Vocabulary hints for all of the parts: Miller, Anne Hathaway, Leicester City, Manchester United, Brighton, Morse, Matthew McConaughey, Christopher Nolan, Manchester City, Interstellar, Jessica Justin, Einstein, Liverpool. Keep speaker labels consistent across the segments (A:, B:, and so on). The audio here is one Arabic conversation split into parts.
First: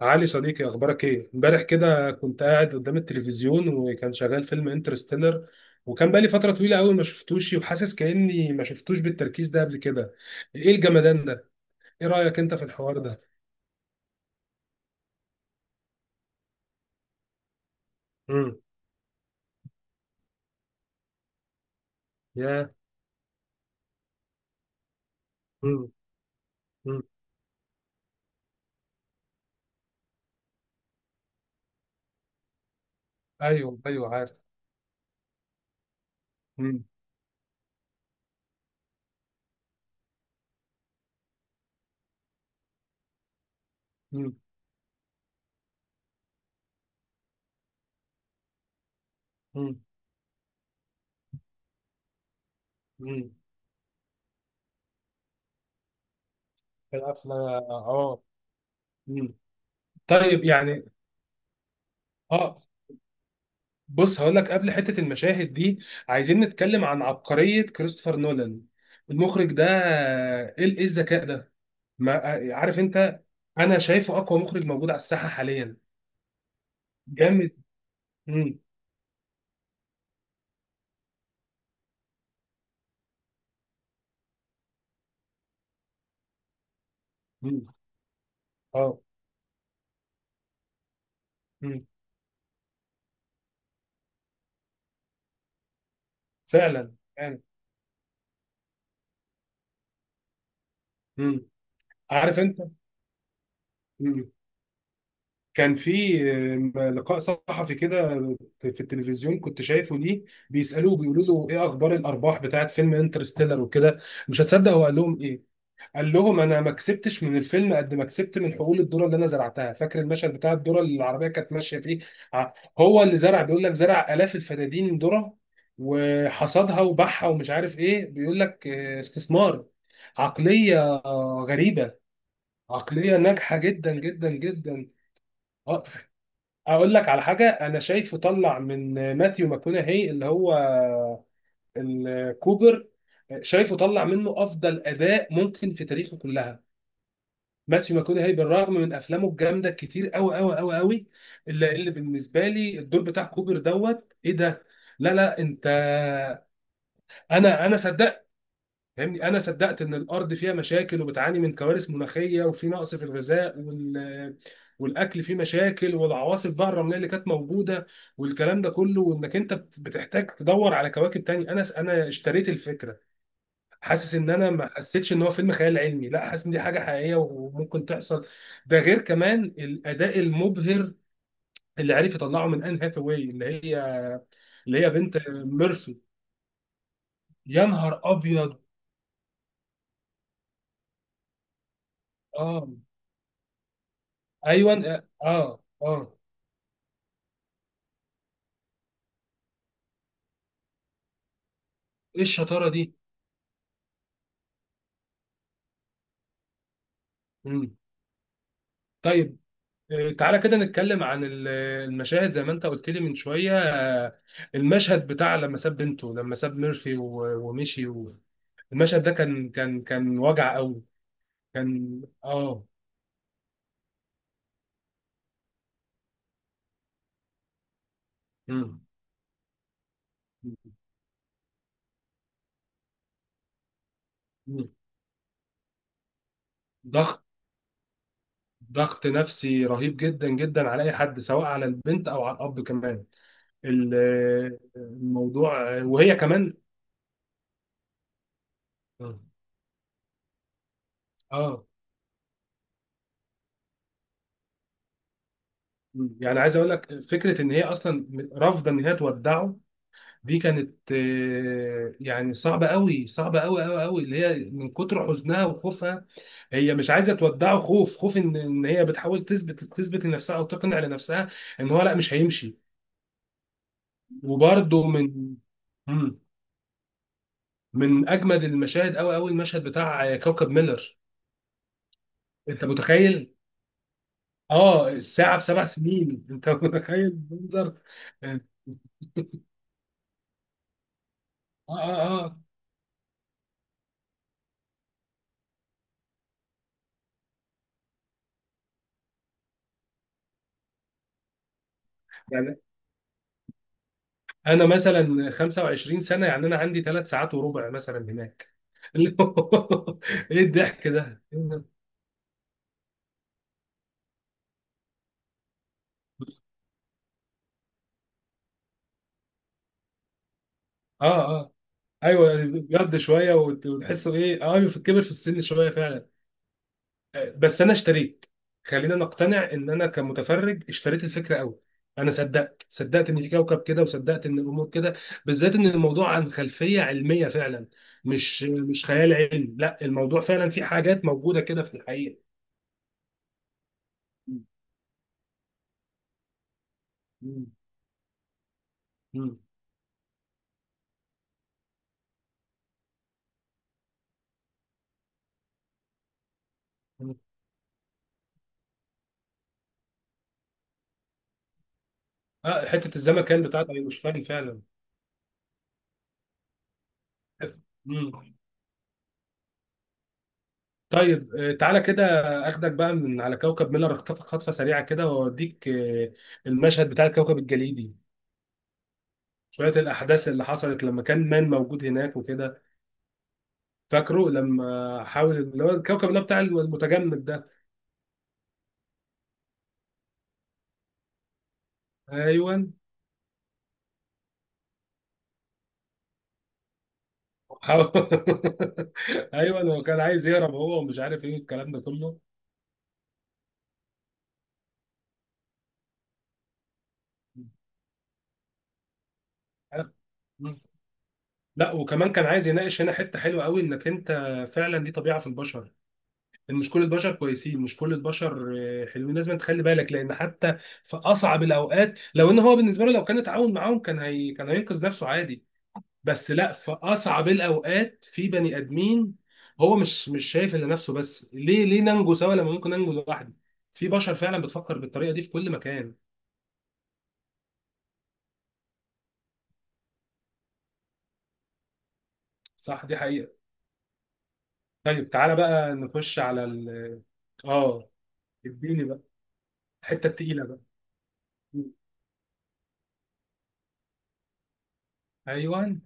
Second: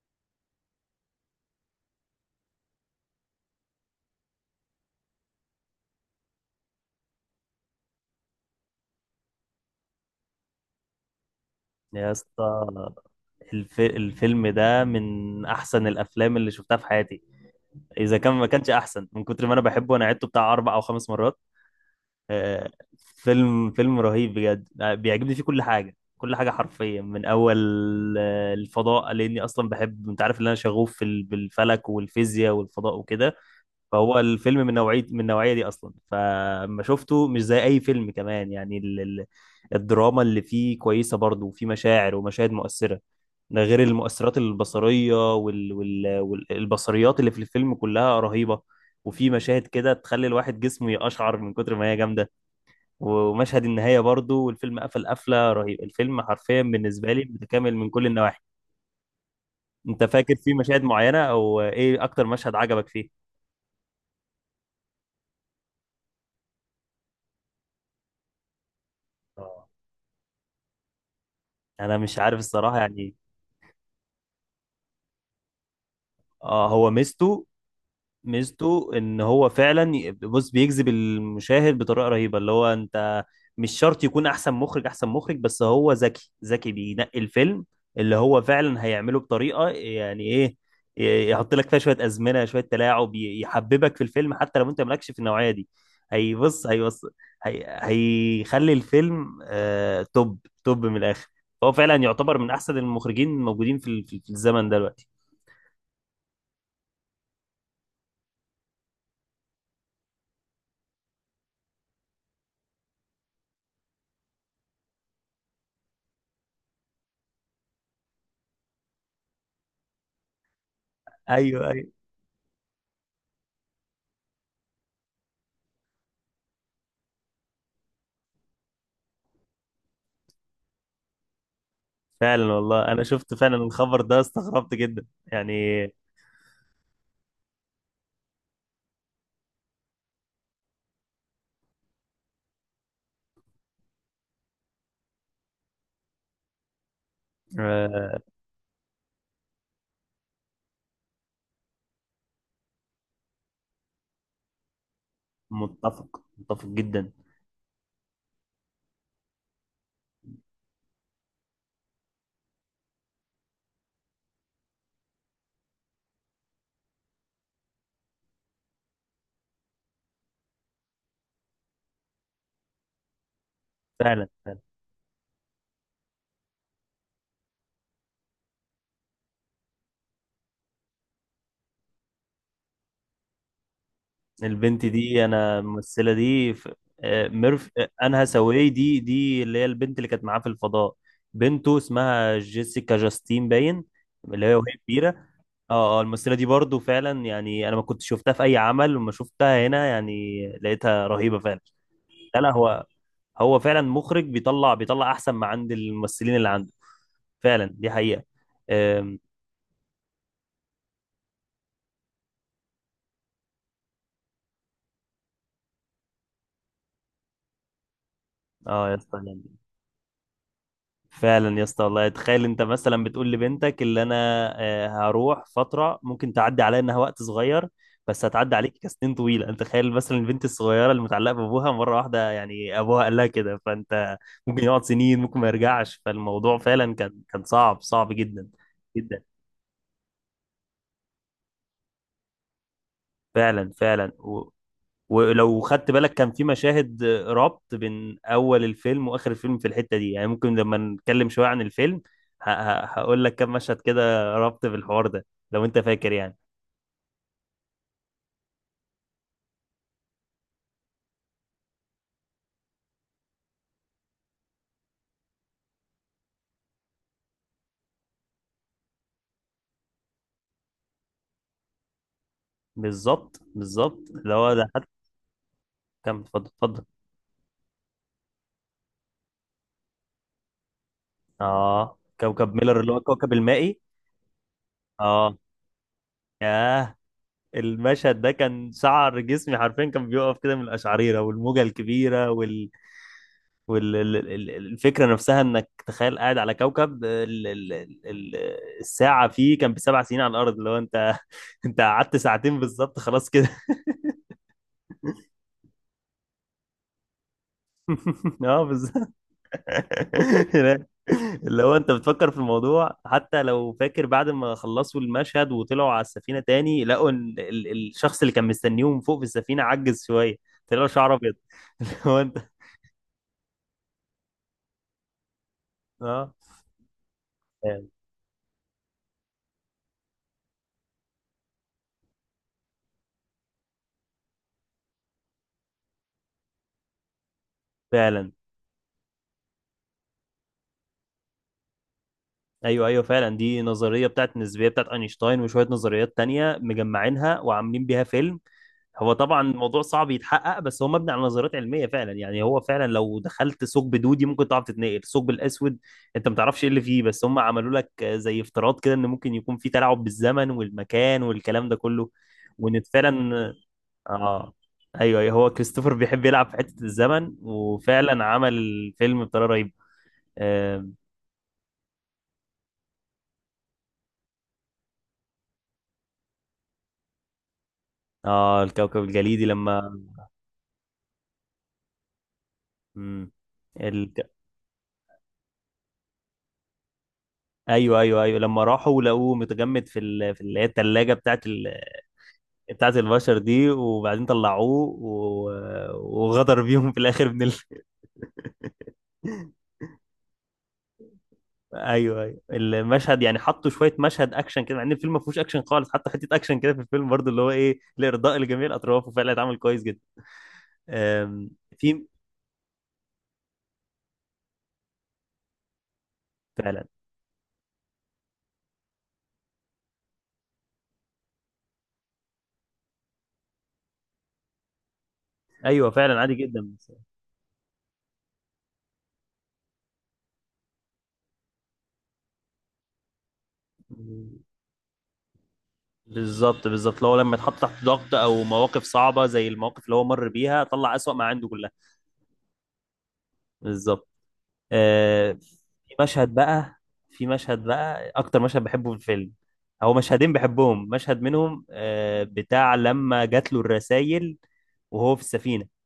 A: علي صديقي، اخبارك ايه؟ امبارح كده كنت قاعد قدام التلفزيون وكان شغال فيلم انترستيلر. وكان بقالي فتره طويله قوي ما شفتوش، وحاسس كاني ما شفتوش بالتركيز ده قبل كده. ايه الجمدان ده؟ ايه
B: يا
A: رايك انت في
B: اسطى.
A: الحوار ده؟
B: الف... الفيلم ده من احسن الافلام اللي شفتها في حياتي، اذا كان ما
A: امم.
B: كانش احسن. من كتر ما انا بحبه انا عدته بتاع اربع او خمس مرات. آه،
A: يا.
B: فيلم رهيب بجد. بيعجبني فيه كل
A: امم.
B: حاجه، كل حاجه حرفيا،
A: امم.
B: من اول الفضاء، لاني اصلا بحب، انت عارف ان انا شغوف في بالفلك والفيزياء والفضاء وكده.
A: ايوه، ايوه،
B: فهو
A: عارف.
B: الفيلم من نوعية من النوعية دي أصلا، فما
A: امم.
B: شفته مش زي أي فيلم كمان. يعني الدراما اللي فيه كويسة برضه، وفيه مشاعر ومشاهد مؤثرة. ده غير
A: امم.
B: المؤثرات البصرية والبصريات اللي في الفيلم كلها رهيبة. وفي مشاهد
A: امم.
B: كده تخلي الواحد جسمه يقشعر من كتر ما هي جامدة.
A: امم.
B: ومشهد النهاية برضه، والفيلم قفل قفلة رهيبة. الفيلم حرفيا بالنسبة لي
A: القفله،
B: متكامل من كل
A: اه.
B: النواحي.
A: امم.
B: أنت فاكر
A: طيب،
B: فيه مشاهد
A: يعني.
B: معينة؟ أو إيه أكتر مشهد
A: اه.
B: عجبك فيه؟
A: بص هقول لك قبل حتة المشاهد دي، عايزين نتكلم عن عبقرية كريستوفر نولان، المخرج ده.
B: آه.
A: ايه الذكاء ده؟
B: أنا
A: ما.
B: مش عارف الصراحة،
A: عارف
B: يعني
A: انت. انا شايفه اقوى مخرج موجود على الساحة حاليا.
B: اه، هو ميزته،
A: جامد. امم.
B: ميزته ان هو فعلا بص، بيجذب المشاهد بطريقه رهيبه. اللي هو انت مش شرط يكون احسن مخرج، احسن مخرج بس هو ذكي، ذكي بينقي الفيلم
A: امم.
B: اللي هو فعلا
A: اه.
B: هيعمله بطريقه، يعني ايه، يحط لك فيها
A: امم.
B: شويه ازمنه، شويه تلاعب، يحببك في الفيلم حتى لو انت مالكش في النوعيه دي. هيبص
A: فعلا،
B: هيبص
A: فعلا.
B: هيخلي الفيلم آه توب، توب من الاخر.
A: امم.
B: فهو فعلا يعتبر
A: عارف
B: من
A: انت.
B: احسن المخرجين الموجودين في في
A: امم.
B: الزمن ده دلوقتي.
A: كان في لقاء صحفي كده في التلفزيون كنت شايفه ليه. بيسألوه بيقولوا له ايه اخبار الارباح بتاعت فيلم انترستيلر وكده. مش هتصدق هو قال لهم ايه. قال لهم انا ما كسبتش من الفيلم قد ما كسبت من حقول الذره اللي انا زرعتها. فاكر المشهد بتاع الذره اللي العربيه كانت
B: ايوه
A: ماشيه
B: ايوه،
A: فيه؟ ع- هو اللي زرع. بيقول لك زرع الاف الفدادين ذره وحصدها وباعها ومش عارف ايه. بيقول لك استثمار. عقليه. غريبه.
B: فعلا والله انا
A: عقليه
B: شفت فعلا
A: ناجحه جدا
B: الخبر ده
A: جدا
B: استغربت
A: جدا.
B: جدا يعني.
A: آه، اقول لك على حاجه. انا شايفه طلع من ماثيو ماكونهي، اللي هو الكوبر. شايفه طلع منه افضل اداء ممكن في تاريخه كلها. ماثيو
B: آه،
A: ماكونهي بالرغم من افلامه الجامده كتير قوي قوي قوي قوي. اللي بالنسبه لي الدور بتاع كوبر دوت ايه ده. لا، لا، انت.
B: متفق، متفق جدا،
A: انا صدقت. فاهمني، انا صدقت ان الارض فيها مشاكل وبتعاني من كوارث مناخيه، وفي نقص في الغذاء وال والاكل فيه مشاكل، والعواصف بقى الرمليه اللي كانت موجوده والكلام ده كله. وانك انت بتحتاج تدور على كواكب تاني. انا اشتريت الفكره. حاسس
B: فعلا.
A: ان انا ما حسيتش ان هو فيلم خيال علمي، لا حاسس ان دي حاجه حقيقيه وممكن تحصل. ده غير كمان الاداء المبهر اللي عرف يطلعه من ان هاثاواي، اللي هي اللي
B: البنت
A: هي بنت
B: دي، انا
A: ميرفي.
B: الممثله دي آه،
A: يا
B: آه،
A: نهار
B: انها
A: ابيض.
B: ساوي دي، دي اللي هي البنت اللي كانت معاه في الفضاء، بنته، اسمها
A: اه.
B: جيسيكا جاستين باين، اللي هي وهي
A: ايوه.
B: كبيره.
A: اه،
B: اه اه،
A: اه.
B: الممثله دي برضو فعلا يعني انا ما كنت شفتها في اي عمل، وما شفتها هنا يعني، لقيتها رهيبه فعلا.
A: ايه
B: لا
A: الشطاره
B: هو،
A: دي؟
B: هو فعلا مخرج بيطلع احسن ما عند الممثلين اللي عنده. فعلا
A: مم.
B: دي حقيقة. أم،
A: طيب، تعالى كده نتكلم عن المشاهد زي ما انت قلت لي من شويه. آه، المشهد بتاع لما ساب بنته، لما ساب ميرفي ومشي
B: اه يا
A: المشهد ده
B: اسطى،
A: كان
B: يعني
A: كان كان وجع قوي.
B: فعلا يا اسطى
A: كان.
B: والله. تخيل انت
A: اه.
B: مثلا بتقول لبنتك اللي انا هروح فترة، ممكن تعدي عليا انها وقت صغير، بس هتعدي عليك
A: مم.
B: كسنين طويلة. انت تخيل مثلا البنت الصغيرة اللي متعلقة بابوها مرة واحدة، يعني ابوها قال لها كده، فانت ممكن
A: مم.
B: يقعد سنين، ممكن ما يرجعش، فالموضوع فعلا كان،
A: ضغط.
B: كان صعب، صعب جدا.
A: ضغط
B: جدا
A: نفسي رهيب جدا جدا على اي حد، سواء على البنت او على الاب كمان.
B: فعلا، فعلا و... ولو
A: الموضوع
B: خدت بالك،
A: وهي
B: كان في
A: كمان،
B: مشاهد ربط بين اول الفيلم واخر الفيلم في الحته دي، يعني ممكن لما نتكلم شويه عن
A: اه.
B: الفيلم ه... ه... هقول لك كم مشهد كده ربط في الحوار ده، لو انت فاكر
A: مم.
B: يعني.
A: يعني عايز اقول لك فكره ان هي اصلا رافضه ان هي تودعه. دي كانت يعني صعبه قوي، صعبه قوي قوي قوي. اللي هي من كتر حزنها وخوفها هي مش عايزه تودعه. خوف، خوف ان هي بتحاول تثبت تثبت لنفسها او تقنع لنفسها ان هو لا مش هيمشي.
B: بالظبط، بالظبط اللي هو ده حتى.
A: وبرده من.
B: كم؟
A: مم.
B: اتفضل، اتفضل.
A: من اجمد المشاهد قوي قوي، المشهد بتاع كوكب ميلر.
B: اه، كوكب
A: انت
B: ميلر، اللي هو الكوكب
A: متخيل؟
B: المائي.
A: اه. الساعه
B: اه،
A: بسبع سنين. انت
B: ياه،
A: متخيل منظر؟
B: المشهد ده
A: اه،
B: كان شعر جسمي حرفيا كان بيقف كده من القشعريره، والموجه
A: اه،
B: الكبيره
A: اه.
B: والفكرة نفسها، انك تخيل قاعد على كوكب ال- الساعة فيه كان بسبع سنين على الأرض. لو انت انت قعدت
A: يعني
B: ساعتين بالظبط خلاص كده.
A: انا مثلا 25 سنه، يعني انا عندي 3 ساعات وربع مثلا هناك.
B: اه بالظبط.
A: اللي هو. ايه الضحك ده؟
B: اللي
A: اه،
B: هو انت بتفكر في الموضوع حتى لو فاكر بعد ما خلصوا المشهد وطلعوا على السفينة تاني، لقوا ان الشخص اللي كان مستنيهم فوق في السفينة عجز شوية، طلع له شعر ابيض.
A: اه.
B: اللي هو انت
A: ايوه بيقضي شويه وتحسه ايه، في الكبر في السن شويه فعلا.
B: اه،
A: بس انا
B: فعلا،
A: اشتريت. خلينا نقتنع ان انا كمتفرج اشتريت الفكره قوي. انا صدقت ان في كوكب كده، وصدقت ان الامور كده، بالذات ان الموضوع عن خلفيه علميه فعلا.
B: فعلاً.
A: مش خيال علمي، لا الموضوع فعلا في حاجات موجوده كده في الحقيقه.
B: ايوه ايوه، فعلا دي نظريه بتاعت
A: مم.
B: النسبيه بتاعت اينشتاين، وشويه نظريات تانية مجمعينها
A: مم.
B: وعاملين بيها فيلم. هو
A: مم.
B: طبعا الموضوع صعب يتحقق، بس هو مبني على نظريات علميه فعلا. يعني هو فعلا لو دخلت ثقب دودي ممكن تعرف تتنقل، الثقب الاسود انت ما تعرفش ايه اللي فيه،
A: مم.
B: بس هم عملوا لك زي افتراض كده، ان ممكن يكون في تلاعب بالزمن والمكان والكلام ده كله،
A: اه،
B: وان
A: حته الزمكان
B: فعلا،
A: بتاعت اينشتاين
B: اه،
A: فعلا.
B: ايوه ايوه، هو كريستوفر بيحب يلعب في حته الزمن،
A: مم.
B: وفعلا عمل الفيلم بطريقه رهيبه. آه,
A: طيب، تعالى كده اخدك بقى من على كوكب ميلر، اخطفك خطفه سريعه كده واوديك المشهد بتاع الكوكب الجليدي.
B: اه الكوكب الجليدي
A: شوية
B: لما،
A: الأحداث اللي حصلت لما كان مان موجود هناك وكده.
B: امم، ال...
A: فاكره لما حاول، اللي هو الكوكب اللي هو بتاع المتجمد ده.
B: ايوه، ايوه لما راحوا لقوه متجمد في في اللي هي الثلاجه بتاعت
A: أيوه.
B: بتاعت البشر دي، وبعدين طلعوه و... وغدر بيهم في الاخر من
A: حاول. أيوه هو كان عايز يهرب هو، ومش عارف إيه الكلام ده كله.
B: ايوه ايوه المشهد، يعني حطوا شويه مشهد اكشن كده، مع ان الفيلم ما فيهوش اكشن خالص، حطوا حته اكشن كده في الفيلم برضو، اللي هو ايه، لارضاء لجميع الاطراف، وفعلا اتعمل كويس جدا.
A: مم.
B: أم...
A: لا
B: في،
A: وكمان كان عايز يناقش هنا حتة حلوة قوي، إنك أنت فعلا دي طبيعة في البشر، إن مش كل
B: فعلا.
A: البشر كويسين، مش كل البشر حلوين. لازم تخلي بالك، لأن حتى في أصعب الأوقات لو إن هو بالنسبة له لو كان اتعاون معاهم كان، هي كان هينقذ نفسه عادي.
B: ايوه فعلا
A: بس
B: عادي
A: لا،
B: جدا.
A: في اصعب الاوقات في بني ادمين هو مش شايف الا نفسه بس. ليه ننجو سوا لما ممكن ننجو لوحدي. في بشر فعلا بتفكر بالطريقه دي في كل مكان.
B: بالظبط، بالظبط لو لما يتحط تحت ضغط او مواقف صعبه زي المواقف اللي هو مر بيها، طلع اسوأ ما عنده كلها.
A: صح، دي حقيقه.
B: بالظبط.
A: طيب
B: آه،
A: تعالى بقى
B: في
A: نخش
B: مشهد
A: على
B: بقى،
A: ال
B: في مشهد
A: اه
B: بقى اكتر مشهد
A: اديني
B: بحبه في
A: بقى
B: الفيلم. هو
A: الحته
B: مشهدين
A: التقيله بقى.
B: بحبهم، مشهد منهم
A: مم.
B: آه بتاع لما جات له الرسائل وهو في السفينه.
A: ايوه،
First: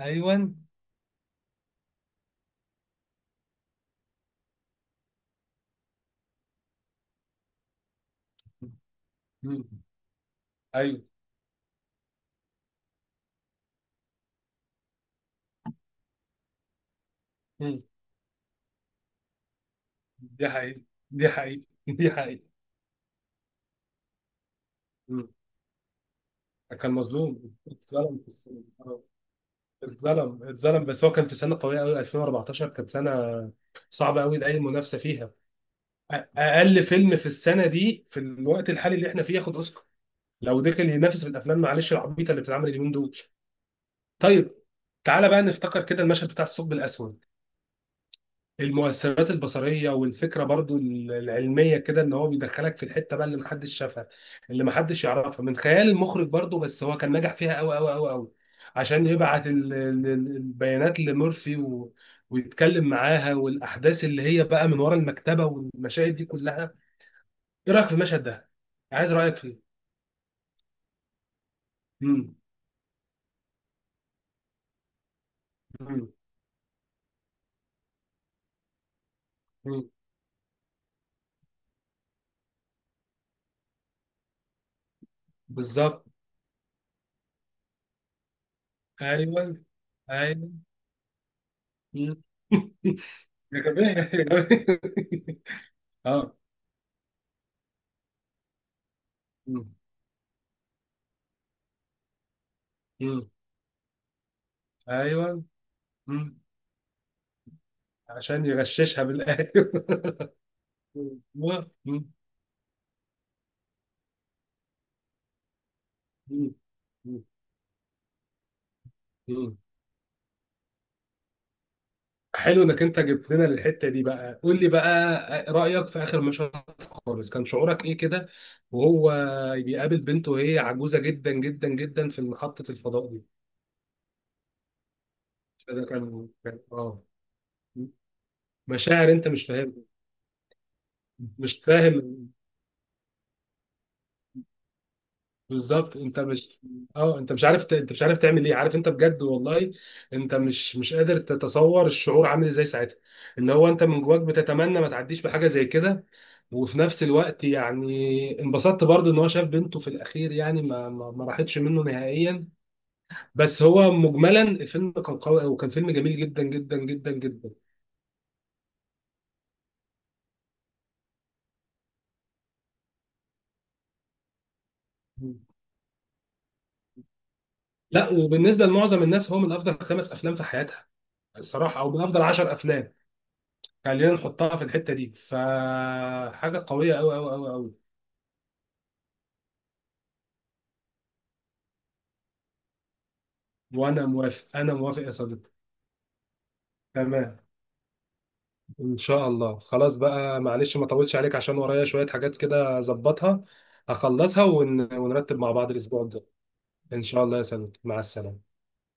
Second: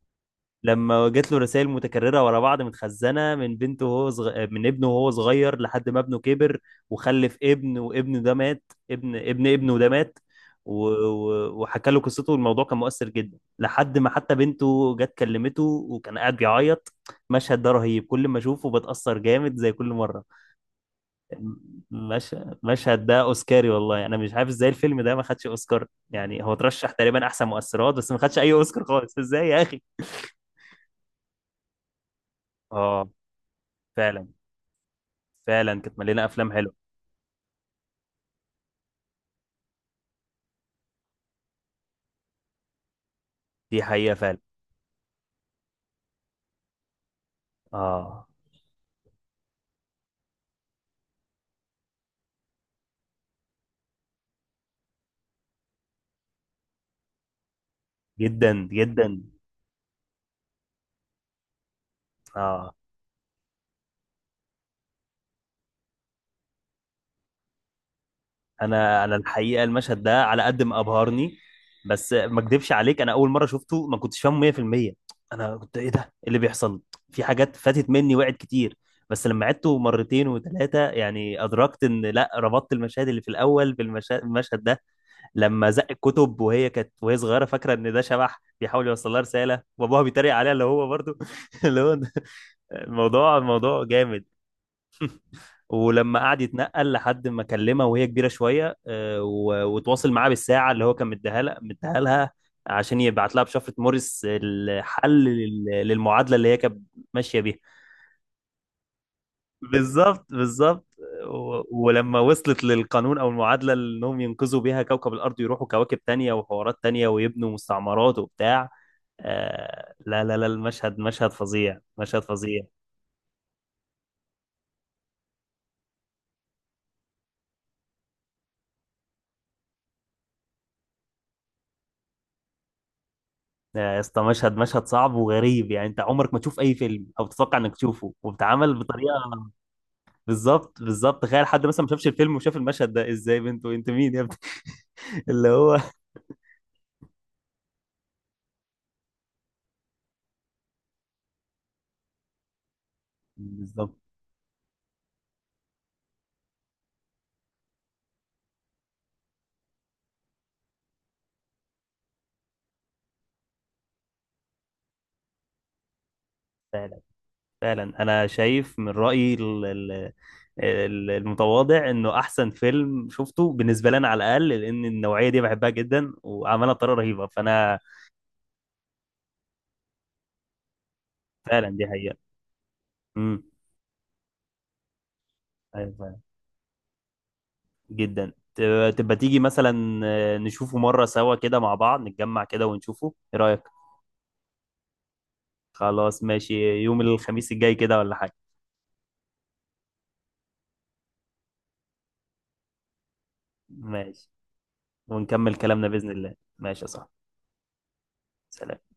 A: ايوه.
B: لما جات له رسائل متكررة ورا بعض، متخزنة من بنته وهو من ابنه وهو صغير، لحد ما ابنه كبر وخلف ابن، وابنه ده مات.
A: مم.
B: ابنه ده مات، و...
A: ايوه.
B: و... وحكى له قصته، والموضوع كان مؤثر جدا لحد ما حتى بنته جت كلمته، وكان قاعد بيعيط. المشهد ده
A: مم.
B: رهيب، كل ما اشوفه بتأثر جامد زي كل مرة.
A: دي حقيقه، دي حقيقه، دي
B: المش...
A: حقيقه.
B: المشهد ده اوسكاري والله، انا مش عارف ازاي الفيلم ده ما
A: مم.
B: خدش اوسكار يعني. هو ترشح
A: كان
B: تقريبا احسن
A: مظلوم،
B: مؤثرات، بس ما
A: اتظلم في
B: خدش اي
A: السنة.
B: اوسكار خالص، ازاي يا اخي؟
A: اتظلم اتظلم، بس هو كان في سنه قويه قوي. 2014 كانت
B: اه
A: سنه صعبه
B: فعلا.
A: قوي لاي منافسه فيها.
B: فعلا كانت مليانه افلام حلوه.
A: اقل فيلم في السنه دي في الوقت الحالي اللي احنا فيه ياخد اوسكار لو دخل ينافس في الافلام، معلش، العبيطه اللي بتتعمل اليومين دول.
B: دي حقيقه فعلا.
A: طيب، تعالى بقى نفتكر كده المشهد بتاع الثقب الاسود.
B: اه،
A: المؤثرات البصريه والفكره برضو العلميه كده، ان هو بيدخلك في الحته بقى اللي محدش شافها، اللي محدش يعرفها من خيال المخرج برضو. بس هو كان نجح فيها قوي قوي قوي قوي
B: جدا
A: عشان
B: جدا.
A: يبعت البيانات لمورفي
B: اه،
A: ويتكلم معاها، والاحداث اللي هي بقى من ورا المكتبه والمشاهد دي كلها. ايه رايك في المشهد ده؟
B: انا،
A: عايز
B: انا
A: رايك
B: الحقيقه
A: فيه.
B: المشهد ده على قد ما ابهرني، بس
A: مم.
B: ما اكدبش عليك، انا اول مره شفته ما كنتش فاهمه 100%. انا كنت ايه ده،
A: مم.
B: إيه اللي بيحصل، في حاجات فاتت مني وقعت كتير، بس لما عدته
A: مم.
B: مرتين وثلاثه يعني ادركت، ان لا، ربطت المشاهد اللي في الاول المشهد ده. لما زق
A: بالظبط.
B: الكتب وهي كانت صغيره، فاكره ان ده شبح بيحاول يوصل لها
A: ايوه،
B: رساله، وابوها بيتريق
A: ايوه.
B: عليها، اللي هو برضو اللي هو
A: مم.
B: الموضوع،
A: يا
B: الموضوع
A: جماعة، يا
B: جامد.
A: جماعة.
B: ولما
A: اه.
B: قعد يتنقل لحد ما كلمها وهي كبيره شويه، وتواصل معاها بالساعه اللي هو كان مديها لها، مديها لها عشان
A: مم.
B: يبعت لها بشفره موريس الحل
A: ايوه.
B: للمعادله
A: مم.
B: اللي هي كانت ماشيه بيها.
A: عشان يغششها بالايوه.
B: بالظبط، بالظبط.
A: أيوة. مم.
B: ولما وصلت للقانون او المعادله اللي انهم ينقذوا بيها كوكب الارض، ويروحوا كواكب تانية
A: مم.
B: وحوارات تانية،
A: مم.
B: ويبنوا مستعمرات وبتاع.
A: مم.
B: لا المشهد مشهد فظيع، مشهد فظيع.
A: حلو انك انت جبت لنا الحته دي بقى. قول لي بقى رايك في اخر مشهد خالص. كان شعورك ايه كده وهو بيقابل بنته وهي عجوزه جدا جدا جدا في محطه الفضاء دي؟
B: يا اسطى، مشهد، مشهد صعب وغريب.
A: ده
B: يعني انت
A: كان
B: عمرك ما
A: كان-
B: تشوف اي
A: اه
B: فيلم، او تتوقع انك تشوفه وبتعمل
A: مشاعر
B: بطريقه،
A: انت مش فاهم.
B: بالظبط، بالظبط. تخيل
A: مش
B: حد مثلا ما شافش
A: فاهم.
B: الفيلم وشاف المشهد ده، ازاي بنت وانت مين يا ابني؟ اللي هو
A: بالظبط. انت مش. اه، انت مش عارف انت مش عارف تعمل ايه. عارف انت بجد والله. انت مش قادر تتصور الشعور عامل ازاي ساعتها. اللي هو انت
B: بالظبط.
A: من جواك بتتمنى ما تعديش بحاجه زي كده. وفي نفس الوقت يعني انبسطت برضو ان هو شاف بنته في الاخير، يعني ما راحتش منه نهائيا. بس هو مجملا الفيلم كان قوي، وكان فيلم جميل جدا جدا
B: فعلا،
A: جدا جدا.
B: فعلا انا شايف من رايي المتواضع انه احسن فيلم شفته بالنسبه لي انا، على الاقل لان النوعيه دي بحبها جدا، وعملها بطريقه رهيبه. فانا
A: لا، وبالنسبه لمعظم الناس هو من افضل 5 افلام في حياتها
B: فعلا،
A: الصراحه،
B: دي
A: او من
B: حقيقه.
A: افضل 10 افلام.
B: امم،
A: خلينا نحطها في الحتة دي، فحاجة قوية أوي أوي أوي أوي.
B: جدا. تبقى، تبقى تيجي مثلا نشوفه مرة سوا كده مع بعض، نتجمع كده ونشوفه، ايه رأيك؟
A: وأنا موافق، أنا موافق يا صديقي.
B: خلاص ماشي. يوم
A: تمام.
B: الخميس الجاي كده ولا حاجة؟
A: إن شاء الله، خلاص بقى، معلش ما طولتش عليك عشان ورايا شوية حاجات كده أظبطها،
B: ماشي،
A: أخلصها، ونرتب مع
B: ونكمل
A: بعض
B: كلامنا
A: الأسبوع
B: بإذن
A: الجاي.
B: الله. ماشي يا
A: إن
B: صاحبي،
A: شاء الله يا صديقي، مع السلامة.
B: سلام.